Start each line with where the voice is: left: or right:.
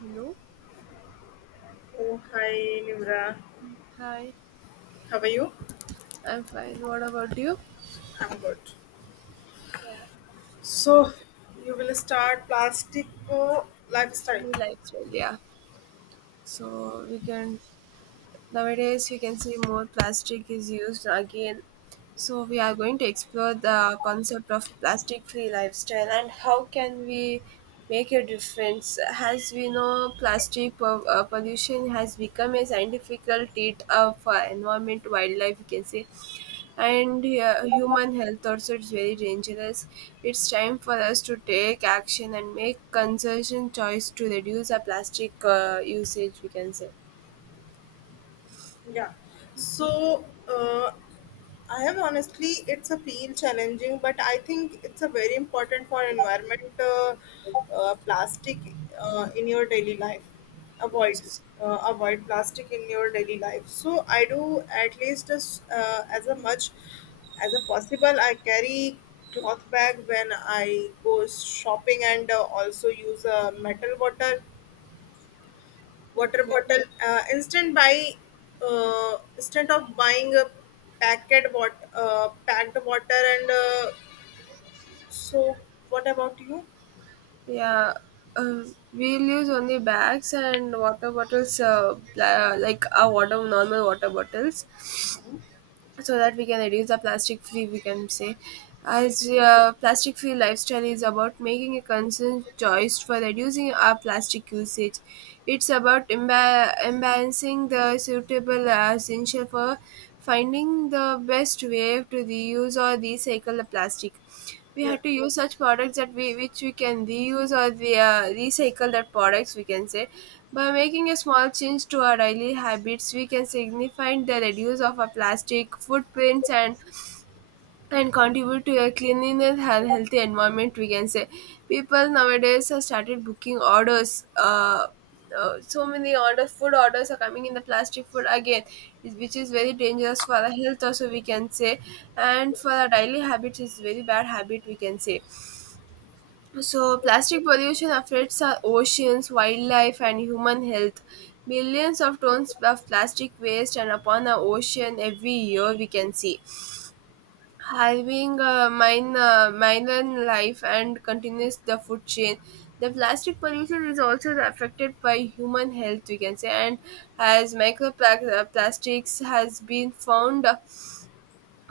right: Hello?
left: Oh, hi, Nimra.
right: Hi.
left: How are you?
right: I'm fine. What about you?
left: I'm good.
right: Yeah. So,
left: So, you will start plastic lifestyle.
right: free lifestyle, yeah. So, we can nowadays, we can see more plastic is used again. So, we are going to explore the concept of plastic free lifestyle and how can we make a difference. As we know, pollution has become a scientific trait of environment, wildlife, you can say and human health also is very dangerous. It's time for us to take action and make conservation choice to reduce our plastic usage. We can say
left: Yeah. So, I have honestly, it's a feel challenging, but I think it's a very important for environment. Plastic in your daily life, avoid
right: yes.
left: avoid plastic in your daily life. So I do at least as a much as a possible. I carry cloth bag when I go shopping and also use a metal bottle water
right: Okay.
left: bottle instant buy instead of buying a packet what packed water and so what about you?
right: Yeah. Uh, we'll use only bags and water bottles, like our water, normal water bottles, so that we can reduce the plastic free. We can say, as plastic free lifestyle is about making a conscious choice for reducing our plastic usage. It's about imbalancing the suitable essential for finding the best way to reuse or recycle the plastic. We
left: Yeah.
right: have to use such products that we which we can reuse or recycle that products we can say. By making a small change to our daily habits we can signify the reduce of our plastic footprints and contribute to a cleanliness and healthy environment, we can say. People nowadays have started booking orders so many orders, food orders are coming in the plastic food again which is very dangerous for our health also, we can say, and for our daily habits it's very bad habit, we can say. So, plastic pollution affects our oceans, wildlife, and human health. Millions of tons of plastic waste and upon our ocean every year we can see. Having a minor life and continues the food chain. The plastic pollution is also affected by human health, we can say, and as microplastics has been found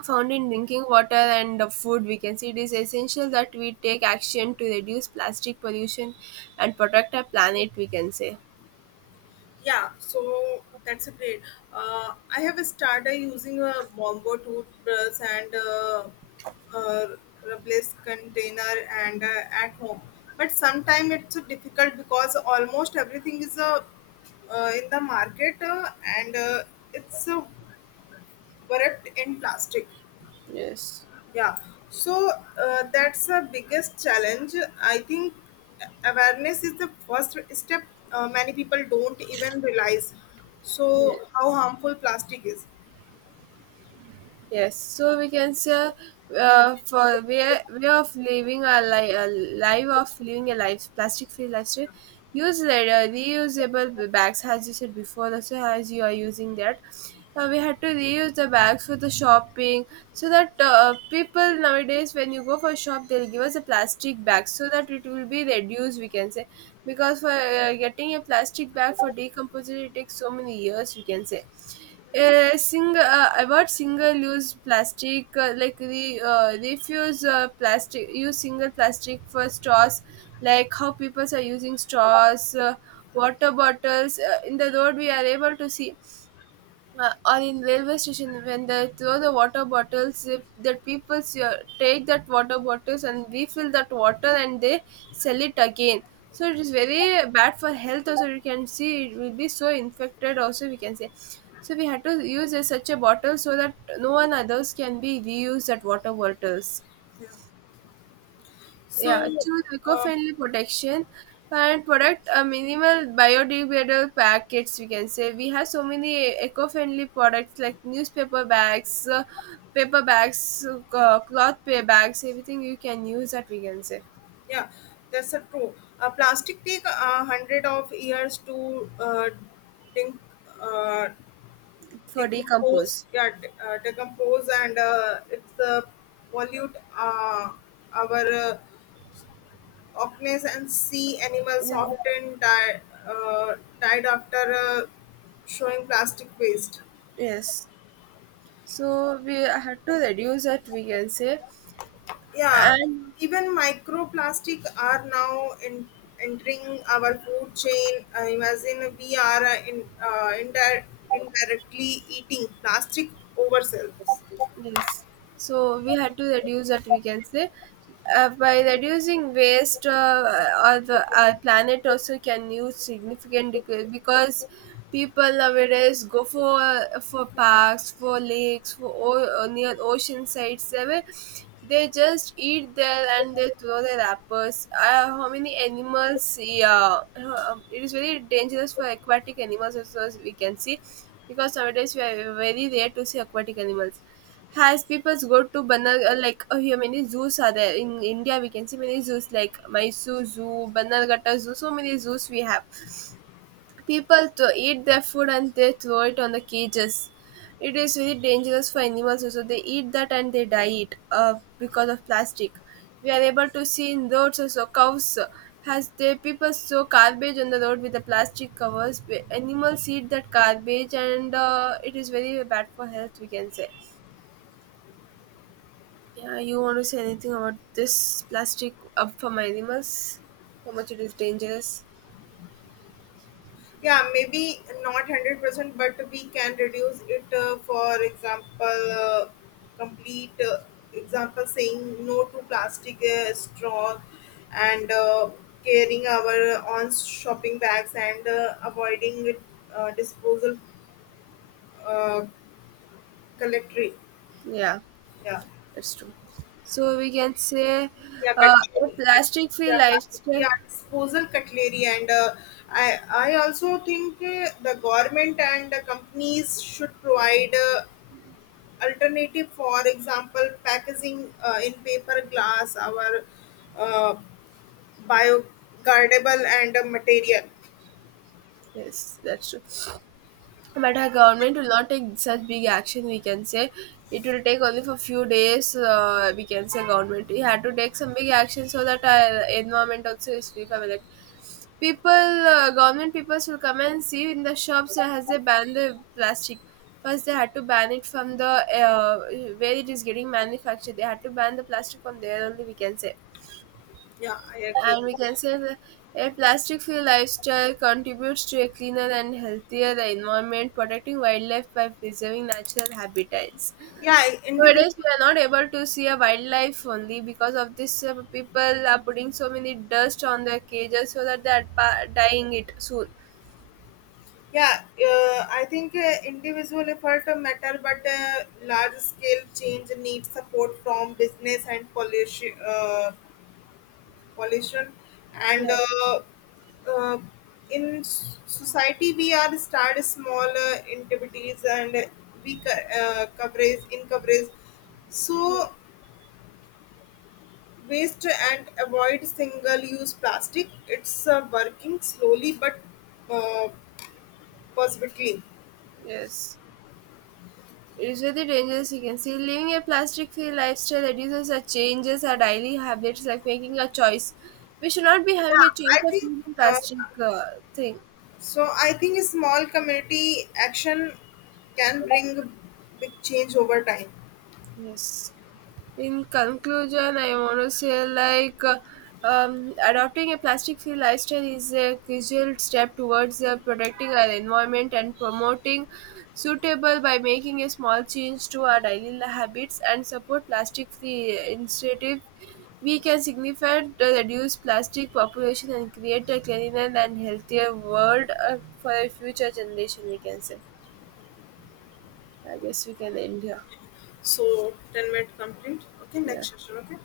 right: found in drinking water and the food we can see. It is essential that we take action to reduce plastic pollution and protect our planet, we can say.
left: Yeah, so that's a great. I have started using a bombo toothbrush and uh, replace container and at home, but sometimes it's difficult because almost everything is in the market and it's wrapped in plastic.
right: Yes.
left: Yeah, so that's the biggest challenge. I think awareness is the first step. Many people don't even realize so how
right: Yes.
left: harmful plastic is.
right: Yes, so we can say for way of living a, li- a life, of living a life plastic free lifestyle. Use later reusable bags as you said before. Also, as you are using that, we had to reuse the bags for the shopping, so that people nowadays when you go for shop they'll give us a plastic bag so that it will be reduced, we can say. Because for getting a plastic bag for decomposition it takes so many years, we can say. Sing about single-use plastic, like refuse plastic, use single plastic for straws, like how people are using straws, water bottles. In the road, we are able to see or in railway station when they throw the water bottles, if the people take that water bottles and refill that water and they sell it again, so it is very bad for health also, you can see, it will be so infected also, we can say. So we had to use such a bottle so that no one others can be reuse that water bottles.
left: Yeah.
right: Yeah,
left: So,
right: choose
left: uh,
right: eco-friendly protection and product a minimal biodegradable packets. We can say we have so many eco-friendly products like newspaper bags, paper bags, bags, everything you can use that, we can say.
left: yeah, that's a true. Plastic take a hundred of years to dec- uh,
right: For
left: decompose.
right: decompose.
left: Yeah, decompose and it's pollute our Orcnes, and sea animals
right: Yeah.
left: often die, uh, died after showing plastic waste.
right: Yes. So we have to reduce that, we can say,
left: Yeah,
right: and
left: even microplastic are now in, entering our food chain. Imagine we are indirectly eating plastic ourselves.
right: yes. So we had to reduce that, we can say. By reducing waste, or our planet also can use significant decrease, because people nowadays go for parks, for lakes, for near ocean sites. They just eat there and they throw their wrappers. How many animals? Yeah, it is very dangerous for aquatic animals also, as we can see, because nowadays we are very rare to see aquatic animals, has people go to Banar like here many zoos are there in India, we can see many zoos like Mysore Zoo, Banarghatta Zoo, so many zoos we have. People to eat their food and they throw it on the cages. It is very dangerous for animals also. They eat that and they die it because of plastic. We are able to see in roads also cows has the people throw garbage on the road with the plastic covers. Animals eat that garbage and it is very bad for health, we can say. Yeah, you want to say anything about this plastic up from animals? How much it is dangerous?
left: Yeah, maybe not 100%, but we can reduce it. For example, uh, complete example saying no to plastic straw and carrying our own shopping bags and avoiding disposal uh, collectory.
right: Yeah,
left: Yeah.
right: that's true. So we can say
left: Yeah,
right: uh, a
left: cutlery.
right: plastic-free
left: Yeah, plastic.
right: lifestyle.
left: Yeah, disposal cutlery, and I also think the government and the companies should provide alternative, for example packaging in paper glass our uh, biodegradable and material.
right: Yes, that's true. But our government will not take such big action, we can say. It will take only for few days. We can say government we had to take some big action so that our environment also is free from it. People, government people will come and see in the shops, has they banned the plastic. First they had to ban it from the uh, where it is getting manufactured, they had to ban the plastic from there only, we can say,
left: Yeah, I agree.
right: and we can say that a plastic free lifestyle contributes to a cleaner and healthier environment, protecting wildlife by preserving natural habitats.
left: Yeah, individual.
right: Nowadays, we are not able to see a wildlife only because of this. People are putting so many dust on their cages so that they are dying it soon.
left: Yeah, I think individual effort matter, but large scale change needs support from business and policy. Pollution and
right: Yeah,
left: uh, in society we are start small activities and coverage in coverage,
right: yeah,
left: so waste and avoid single use plastic. It's working slowly but uh, positively.
right: yes. It is really dangerous, you can see. Living a plastic free lifestyle reduces or changes our daily habits, like making a choice. We should not be having a
left: yeah
right: choice
left: i
right: of
left: think
right: using
left: uh,
right: plastic thing.
left: so i think small community action can bring big change over time.
right: Yes. In conclusion, I want to say like adopting a plastic-free lifestyle is a crucial step towards protecting our environment and promoting suitable by making a small change to our daily habits and support plastic-free initiative. We can significantly reduce plastic population and create a cleaner and healthier world for a future generation, we can say. I guess we can end here.
left: So 10-minute complete, okay,
right: Yeah.
left: next session, okay.